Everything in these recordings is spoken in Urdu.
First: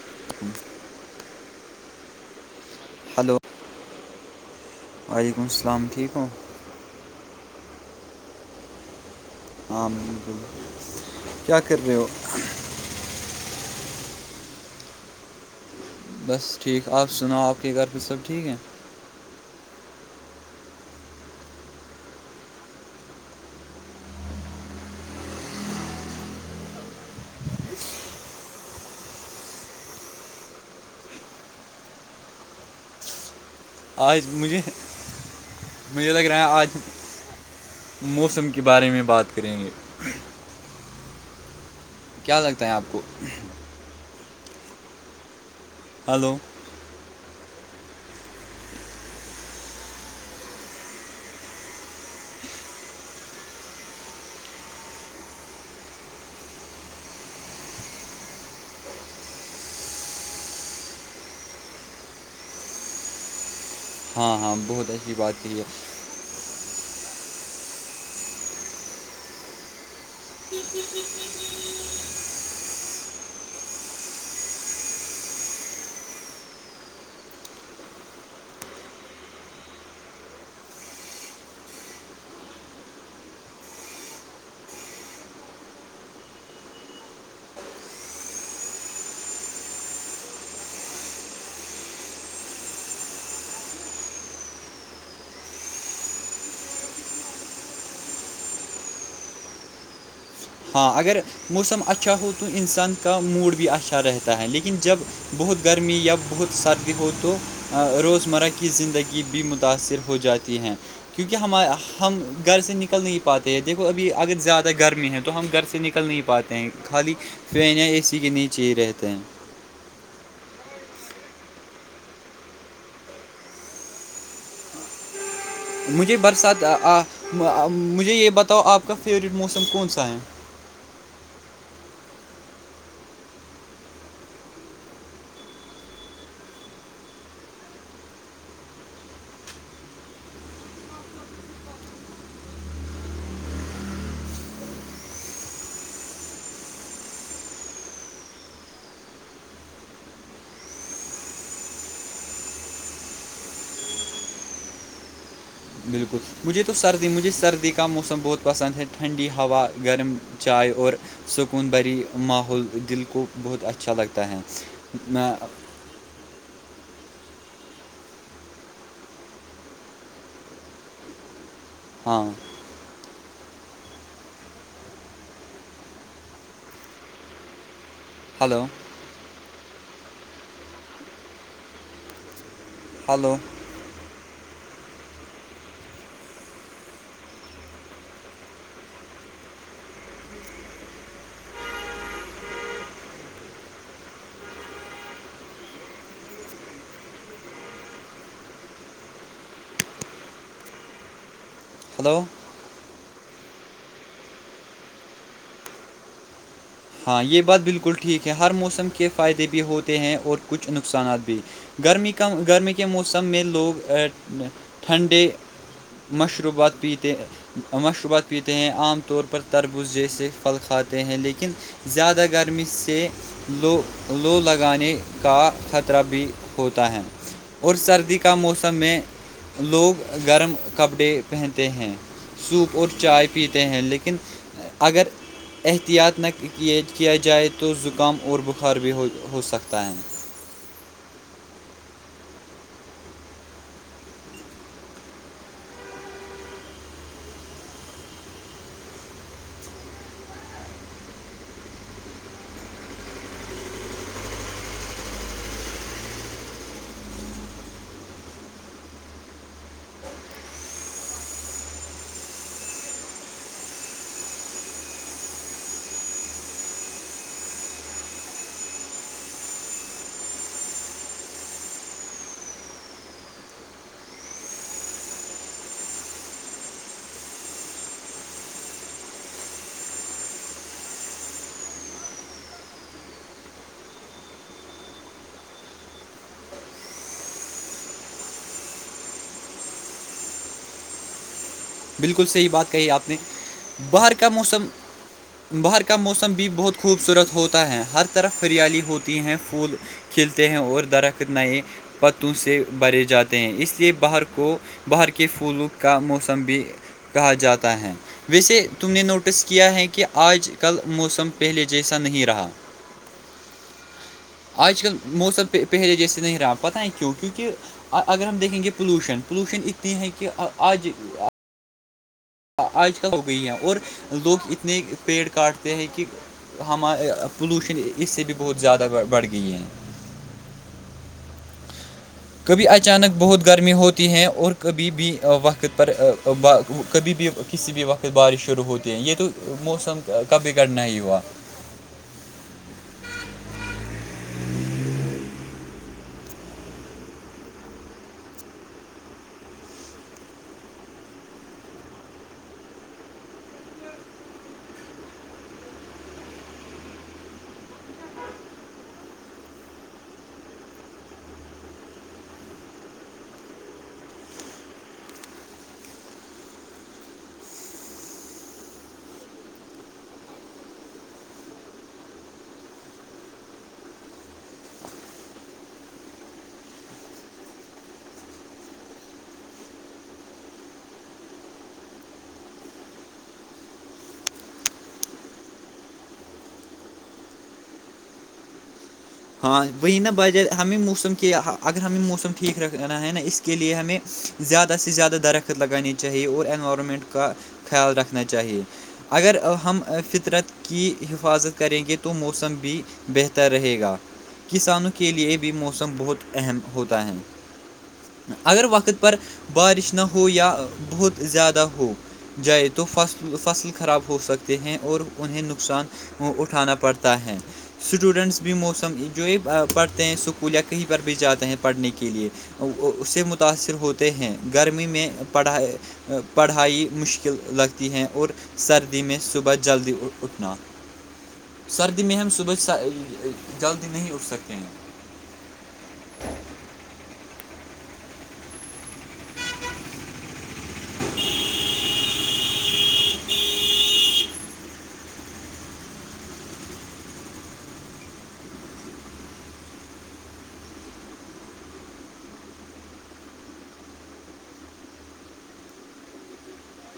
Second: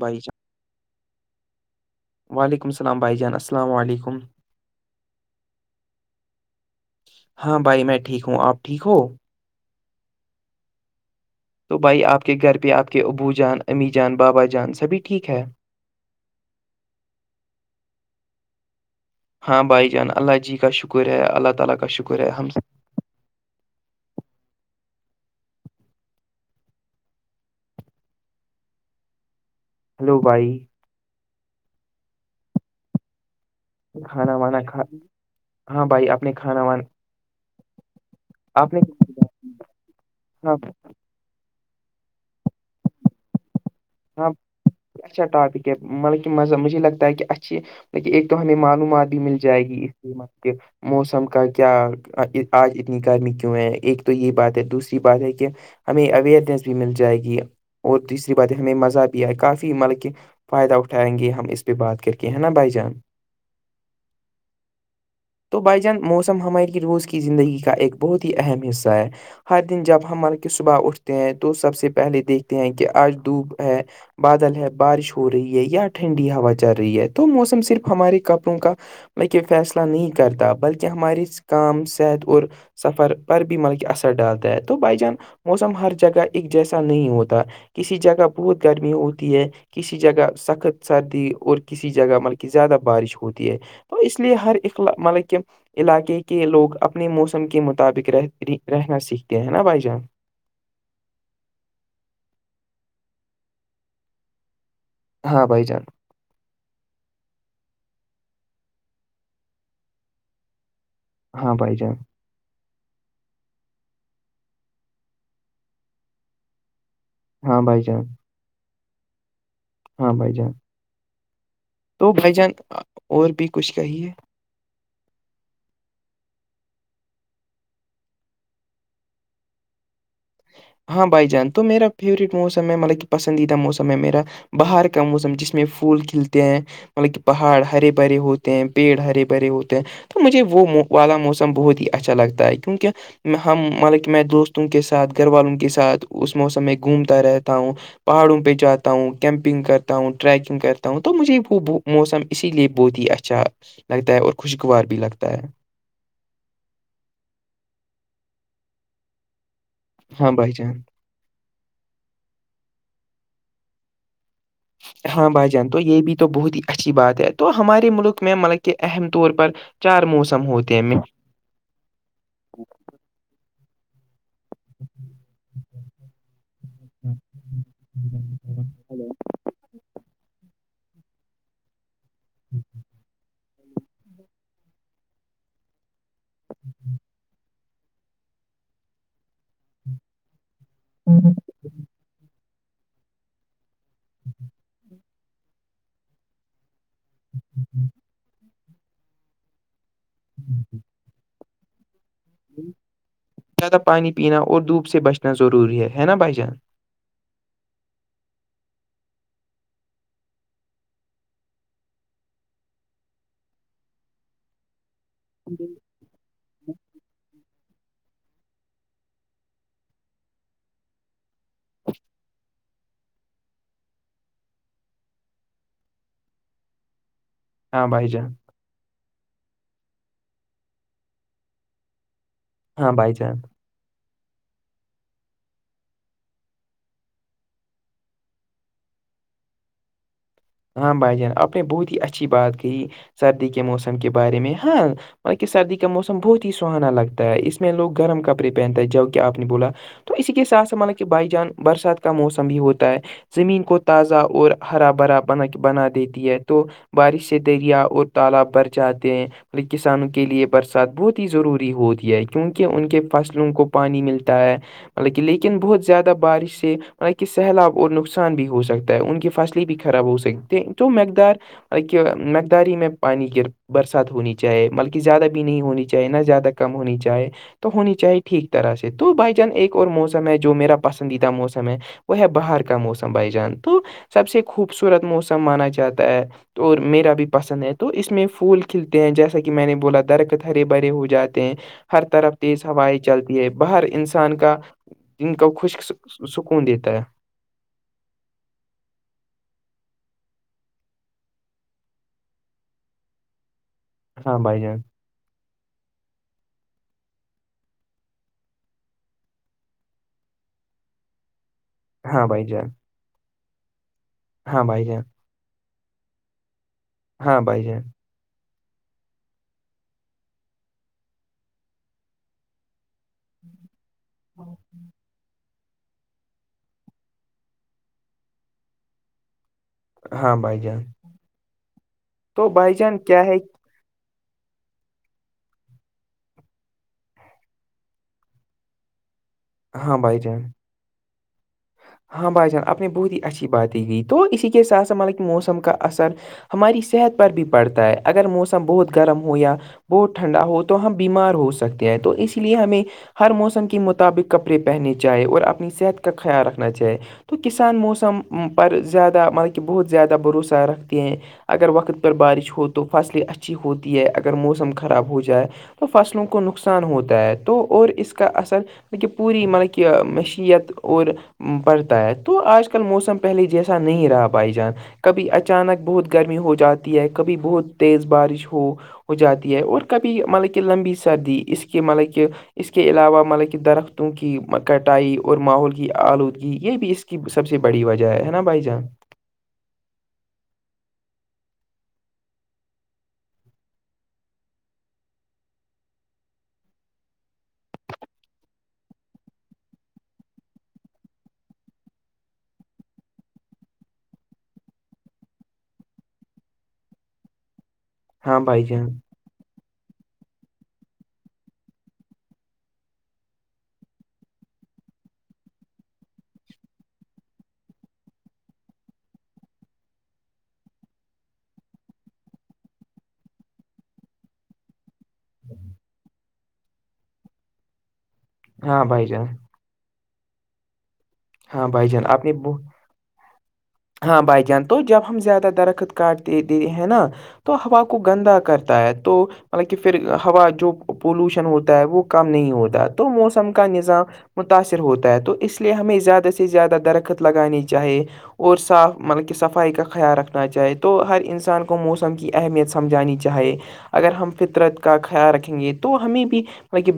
بائی [unintelligible] وعلیکم السلام بھائی جان ہلو السلام علیکم وعلیکم السلام ٹھیک ہو ہاں بھائی میں ٹھیک ہوں آپ ٹھیک ہو عام بالکل کیا تو کر رہے بھائی ہو آپ کے گھر پہ آپ کے ابو جان امی جان بابا جان سبھی ٹھیک ہے بس ٹھیک آپ سناؤ آپ کے گھر پھر سب ٹھیک ہیں ہاں بھائی جان اللہ جی کا شکر ہے اللہ تعالی کا شکر ہے ہم ہلو بھائی آج کھانا وانا مجھے کھا ہاں بھائی مجھے آپ لگ نے رہا ہے کھانا آج وانا موسم کے آپ نے بارے میں بات کریں گے ہاں کیا لگتا ہے آپ کو ہاں اچھا ٹاپک ہے مطلب ہلو مز مجھے لگتا ہے کہچھا ا م ایک تو ہمیں معلومات بھی مل جائے گی اس مطل موسم کا کیا آج اتنی گرمی کیوں ہے ایک تو یہ بات ہے دوسری بات ہے کہ ہمیں اوئرنیس بھی مل جائے گی اور دویسری بات ہے ہمیں مزہ بھی آئے کافی مطلب کہ فائدہ اٹھائیں گے ہم اس پہ بات کر کے ہے نا بھائی جان ہاں ہاں بہت اچھی بات یہ تو ہے بائی جان موسم ہماری روز کی زندگی کا ایک بہت ہی اہم حصہ ہے ہر دن جب ہم مل کے صبح اٹھتے ہیں تو سب سے پہلے دیکھتے ہیں کہ آج ڈوب ہے بادل ہے بارش ہو رہی ہے یا ٹھنڈی ہوا چل رہی ہے تو موسم صرف ہمارے کپڑوں کا بک فیصلہ نہیں کرتا بلکہ ہماری کام صحت اور سفر پر بھی مطلب اثر ڈالتا ہے تو بھائی جان موسم ہر جگہ ایک جیسا نہیں ہوتا کسی جگہ بہت گرمی ہوتی ہے کسی جگہ سخت سردی اور کسی جگہ ملک زیادہ بارش ہوتی ہے تو اس لیے ہر اخلا مطلب کہ علاقے کے لوگ اپنے موسم کے مطابق رہ رہنا سیکھتے ہیں نا بھائی جان ہاں اگر موسم اچھا ہو تو انسان کا موڈ بھی اچھا رہتا ہے لیکن جب ہاں بھائی بہت جان گرمی یا بہت سردی ہو تو روزمرہ کی زندگی بھی متاثر ہو جاتی ہے کیونکہ ہاں ہم بھائی جان ہم گھر سے نکل نہیں پاتے ہیں دیکھو ابھی اگر زیادہ گرمی ہے تو تو ہم گھر سے نکل نہیں پاتے ہیں خالی ہاں فین بھائی یا اے جان سی کے نہیں چاہیے رہتے ہیں ہاں بھ جان تو بھائی جان اور بھی کچھ کہیے مجھے برسات مجھے یہ بتاؤ آپ کا فیوریٹ موسم کون سا ہے ہاں بھائی جان تو میرا فیوریٹ موسم ہے مطلب کہ پسندیدہ موسم ہے میرا باہر کا موسم جس میں پھول کھلتے ہیں مطلب کہ پہاڑ ہرے بھرے ہوتے ہیں پیڑ ہرے بھرے ہوتے ہیں تو مجھے وہ والا موسم بہت ہی اچھا لگتا ہے کیونکہ ہم ملب کہ میں دوستوں کے ساتھ گھر والوں کے ساتھ اس موسم میں گھومتا رہتا ہوں پہاڑوں پہ جاتا ہوں کیمپنگ کرتا ہوں ٹریکنگ کرتا ہوں تو مجھے وہ موسم اسی لیے بہت ہی اچھا لگتا ہے اور خوشگوار بھی لگتا ہے بالکل مجھے تو سردی مجھے سردی کا موسم بہت پسند ہے ٹھنڈی ہوا گرم ہاں بھائی چائے جان اور سکون بری ماحول دل کو بہت اچھا لگتا ہے ہاں میں بھائی جان تو یہ بھی تو بہت ہی اچھی بات ہے تو ہمارے ملک میں مطلب کہ اہم طور پر چار موسم ہوتے ہیں ہاں اچ ہلو ہلو ہلو [unintelligible] ہوں [unintelligible] جی جی ہلو زیادہ پانی پینا اور دھوپ سے بچنا ضروری ہے ہے نا بھائی جان ہاں یہ بات بالکل ٹھیک ہے ہر موسم کے فائدے بھی ہوتے ہیں اور کچھ نقصانات بھی گرمی کام گرمی کے موسم میں لوگ ٹھنڈے ج جی مشروبات پیتےے مشروبات پیتے ہیں عام طور پر تربوز جیسے پھل کھاتے ہیں لیکن زیادہ گرمی سے لو لو لگانے کا خطرہ بھی ہوتا ہے اور ہاں بھائی سردی جان کا موسم میں لوگ گرم کپڑے پہنتے ہیں سوپ اور ہاں بھائی چائے جان پیتے ہیں لیکن اگر احتیاط نہ یہ کیا جائے تو زکام اور بخار بھی ہو ہو سکتا ہے ہاں بھائی جان آپ نے بہت ہی اچھی بات کہ سردی کے موسم کے بارے میں ہاں مط کہ سردی کا موسم بہت ہی سہانا لگتا ہے اس میں لوگ گرم کپڑے پہنتے ہے جب کہ آپ نے بولا تو اسی کے ساتھ سبھال کہ بھائی جان برسات کا موسم بھی ہوتا ہے زمین کو تازہ اور ہرا بھرا بنا بنا دیتی ہے تو بارش سے دریا اور تالاب بھر جاتے ہیں کسانوں کے لیے برسات بہت ہی ضروری ہوتی ہے کیونکہ ان کے فصلوں کو پانی ملتا ہے لیکن بہت زیادہ بارش سے مطلب کہ سیلاب اور نقصان بھی ہو سکتا ہے ان کی فصلیں بھی خراب ہو سکتے تو مقدار ایک مقدار ہی میں پانی گر برسات ہونی چاہیے بلکہ زیادہ بھی نہیں ہونی چاہیے نہ زیادہ کم ہونی چاہے تو ہونی چاہیے ٹھیک طرح سے تو بھائی جان ایک اور موسم ہے جو میرا پسندیدہ موسم ہے وہ ہے باہر کا موسم بائی جان تو سب سے خوبصورت موسم مانا جاتا ہے اور میرا بھی پسند ہے تو اس میں پھول کھلتے ہیں جیسا کہ میں نے بولا درخت ہرے بھرے ہو جاتے ہیں ہر بالکل طرف صحیح تیز بات کہی ہوائیں آپ نے چلتی ہے باہر انسان کا جن کو باہر خشک کا موسم بھی سکون بہت دیتا ہے خوبصورت ہوتا ہے ہر طرف ہریالی ہوتی ہیں پھول کھیلتے ہیں اور درخت نئے پتوں سے بھرے جاتے ہیں اس لیے باہر ہاں کو بھائی جان باہر کے پھولوں کا موسم بھی کہا جاتا ہے ویسے تم نے نوٹس کیا ہے کہ آج کل موسم پہلے جیسا نہیں ہاں بھائی رہا جان ہاں آج بھائی کل جان موسمہ پہلے جیسے نہیں رہا پتہ ہے کیوں ہاں کیونکہ بھائی جان اگر ہم دیکھیں گے پولوشن پولوشن اتنی ہے کہ آج آج کل ہو گئی ہیں اور لوگ اتنے پیڑ کاٹ یہ ہے کہ ہمار پولوشن اس سے بھی بہت زیادہ بڑھ گئی ہے ہاں بھائی جان تو کبھی بھائی جان اچانک کیا ہے بہت گرمی ہوتی ہیں اور کبھی بھی وقت پر کبھی بھی کسی بھی وقت بارش شروع ہوتی ہیں یہ تو ہاں موسم بھائی جان کبھی کٹھنا ہی ہوا ہاں بھائی جان آپ نے بہت ہی اچھی باتیں کی تو اسی کے ساتھ س مطلب کہ موسم کا اثر ہماری صحت پر بھی پڑتا ہے اگر موسم بہت گرم ہو یا بہت ٹھنڈا ہو تو ہم بیمار ہو سکتے ہیں تو اس لیے ہمیں ہر موسم کے مطابق کپڑے پہننے چاہیں اور اپنی صحت کا خیال رکھنا چاہے تو کسان موسم پر زیادہ مطلب کہ بہت زیادہ بھروسہ رکھتے ہیں اگر وقت پر بارش ہو تو فصلیں اچھی ہوتی ہے اگر موسم خراب ہو جائے تو فصلوں کو نقصان ہوتا ہے تو اور اس کا اثر پوری مطلب کہ م میں چ ت [unintelligible] اور پڑتا ہے تو آج کل موسم پہلے جیسا نہیں رہا بائی جان کبھی اچانک بہت گرمی ہو جاتی ہے کبھی بہت تیز بارش ہو ہو جاتی ہے اور کبھی مطلب کہ لمبی سردی اس کی مطلب کہ اس کے علاوہ ملک درختوں کی کٹائی اور ماحول آلودگی یہ بھی اس کی سب سے بڑی وجہ ہے نا بھائی جان ہاں وہی نا بجائے ہمیں موسم کے اگر ہمیں موسم ٹھیک رکھنا ہے نا اس [unintelligible] کے لیے ہمیں زیادہ سے زیادہ درخت لگانی چاہیے اور انوائرمنٹ کا خیال رکھنا چاہیے اگر ہم فطرت کی حفاظت کریں گے تو موسم بھی بہتر رہے گا کسانوں کے لیے بھی موسم بہت اہم ہوتا ہے ہاں بھائی اگر جان وقت پر بارش نہ ہو یا بہت زیادہ ہو جائے تو فصل فصل خراب ہو سکتے ہیں اور انہیں نقصان اٹھانا پڑتا ہے اسٹوڈنٹس بھی موسم جو یہ پڑھتے ہیں اسکول یا کہیں پر بھی جاتے ہیں پڑھنے کے لیے اس سے متاثر ہوتے ہیں گرمی میں پڑھائی پڑھائی مشکل لگتی ہیں اور ہاں سردی بھائی میں جان صبح جلدی اٹھنا ہاں بھائی سردی جان میں آپ ہم نے صب بہت جلد [unintelligible] ہاں بائی جان تو جب ہم زیادہ درخت کاٹ دیےتے ہیں نا تو ہوا کو گندا کرتا ہے تو مطلب کہ پھر ہوا جو پولوشن ہوتا ہے وہ کم نہیں ہوتا ہے تو موسم کا نظام متاثر ہوتا ہے تو اس لیے ہمیں زیادہ سے زیادہ درخت لگانی چاہے اور صاف مطلب کہ صفائی کا خیال رکھنا چاہے تو ہر انسان کو موسم کی اہمیت سمجھانی چاہیے اگر ہم فطرت کا خیال رکھیں گے تو ہمیں بھی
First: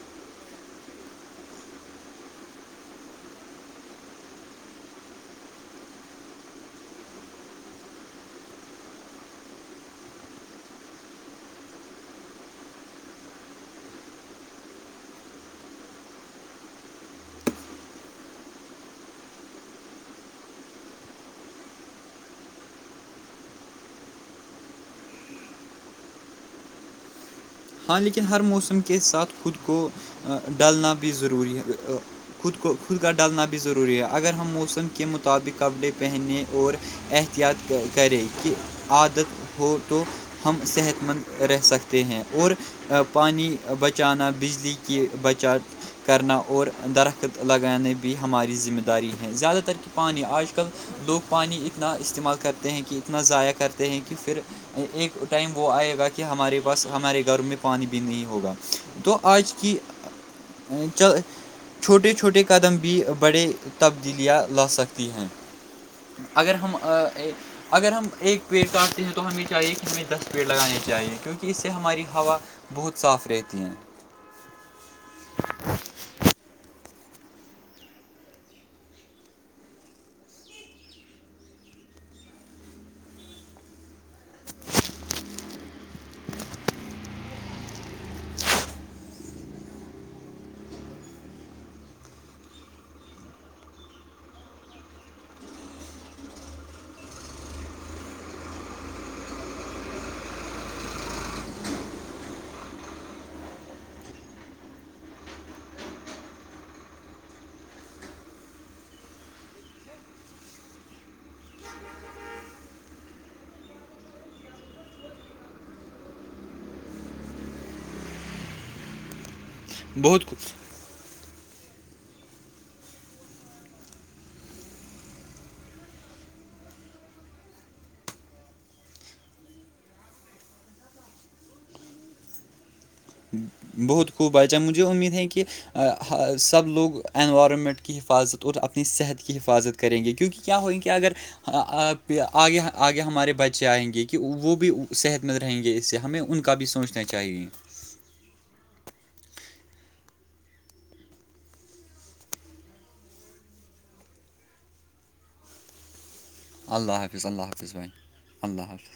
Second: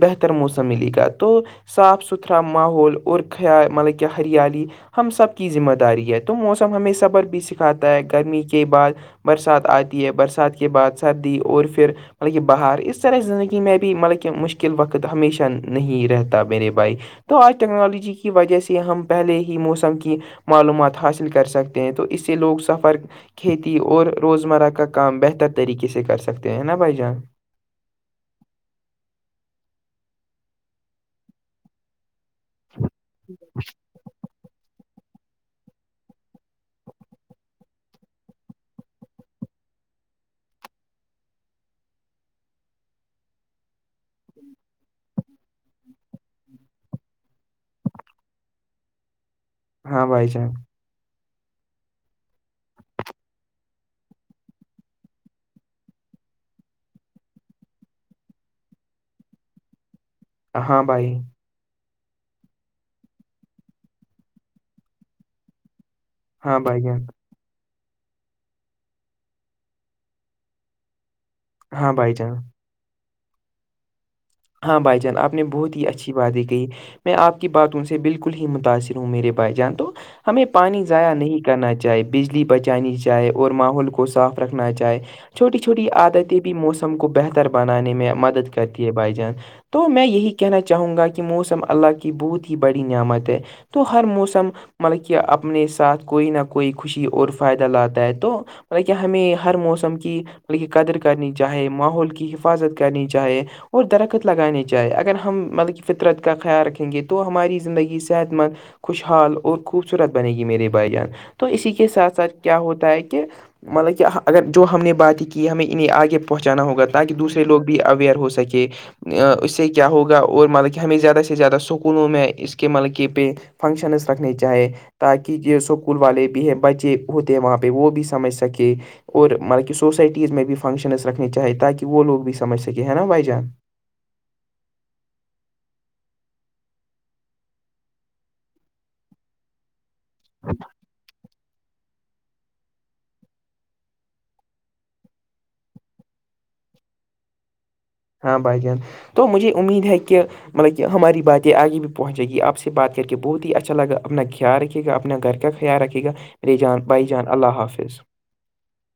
بہتر موسم ملے گا تو صاف ستھرا ماحول اور خیا مطلب کہ ہریالیی ہم سب کی ذمہ داری ہے تو موسم ہمیں صبر بھی سکھاتا ہے گرمی کے بعد برسات آتی ہے برسات کے بعد سردی اور پھر مطلب کہ باہر اس طرح کی زندگی میں بھی مطلب کہ مشکل وقت ہمیشہ نہیں رہتا میرے بھائی تو آج ٹیکنالوجی کی وجہ سے ہم پہلے ہی موسم کی معلومات حاصل کر سکتے ہیں تو اس سے لوگ سفر کھیتی اور روزمرہ کا کام بہتر طریقے سے کر سکتے ہیں نا بھائی جان ہاں لیکن ہر موسم کے ساتھ خود کو ڈالنا بھی ضروری ہے خود کو خود کا ڈالنا بھی ضروری ہے اگر موسم کے مطابق کپڑے پہننے اور احتیاط کریں کہ عادت ہو تو ہم صحت مند رہ سکتے ہیں اور پانی بچانا بجلی کی بچت کرنا اور درخت لگانے بھی ہماری ذمہ داری ہیں زیادہ تر کہ ہاں پانی بھائی جان آج کل لوگ پانی اتنا استعمال کرتے ہیں کہ اتنا ضائع کرتے ہیں کہ پھر ایک ٹائم وہ آئے گا کہ ہمارے پاس ہمارے گرم میں پانی بھی نہیں ہوگا تو آج کی ہاں بھائی چھوٹے چھوٹے قدم بھی بڑے تبدیلیاں لا سکتی ہیں اگر ہاں ہم بھائی جان اگر ہم ایک پیڑ کاٹتے ہیں تو ہمیں چاہیے کہ ہمیں دس پیڑ لگانے چاہیے کیونکہ اس سے ہاں ہماری بھائی جان ہوا بہت صاف رہتی ہیں ہاں بھائی جان آپ نے بہت ہی اچھی باتیں کہی میں آپ کی بات ان سے بالکل ہی متاثر ہوں میرے بھائی جان تو ہمیں پانی ضائع نہیں کرنا چاہے بجلی بچانی چاہے اور ماحول کو صاف رکھنا چاہے چھوٹی چھوٹی عادتیں بھی موسم کو بہتر بنانے میں مدد کرتی ہے بائیج تو میں یہی کہنا چاہوں گا کہ موسم اللہ کی بہت ہی بڑی نعمت ہے تو ہر موسم مطلب کہ اپنے ساتھ کوئی نہ کوئی خوشی اور فائدہ لاتا ہے تو مطلب کہ ہمیں ہر موسم کی کی قدر کرنی چاہے ماحول کی حفاظت کرنی چاہے اور درخت لگانانی چاہیے اگر ہم مطلب کہ فطرت کا خیال رکھیں گے تو ہماری زندگی صحت مند خوشحال اور خوبصورت بنے گی میرے بھائی جان تو اسی کے ساتھ ساتھ کیا ہوتا ہے کہ مطلب کہ اگر جو ہم نے باتیں کی ہمیں انہیں آگے پہنچانا ہوگا تاکہ دوسرے لوگ بھی اویئر ہو سکے اس سے کیا ہوگا بہت اور مطلب کہ کہ ہمیں زیادہ سے زیادہ سکولوں میں اس کے ملکے پہ فنکشنز رکھنے چاہے تاکہ جو اسکول والے بھی ہے بچے ہوتے ہیں وہاں پہ وہ بھی سمجھ سکے اور مطلب کہ سوسائٹیز میں بھی فنکشنز رکھنی چاہے تاکہ وہ لوگ بھی سمجھ سکیں ہیں نا بھائی جان بہت خوب آچا مجھے امید ہے کہ سب لوگ انوائرمنٹ کی حفاظت اور اپنی صحت کی حفاظت کریں گے کیونکہ کیا ہوئیں گے اگر آگے آگے ہمارے بچے آئیں گے کہ وہ بھی صحت مند رہیں گے اس سے ہمیں ان کا بھی سوچ نے چاہیے ہاں بھائی جان تو مجھے امید ہے کہ مطلب کہ ہماری باتیں آگے بھی پہنچ جیں گی آپ سے بات کر کے بہت ہی اچھا لگا اپنا خیال رکے گا اپنا گھر کا خل رکے گا میری جان بھائی جان اللہ حافظ فلہہف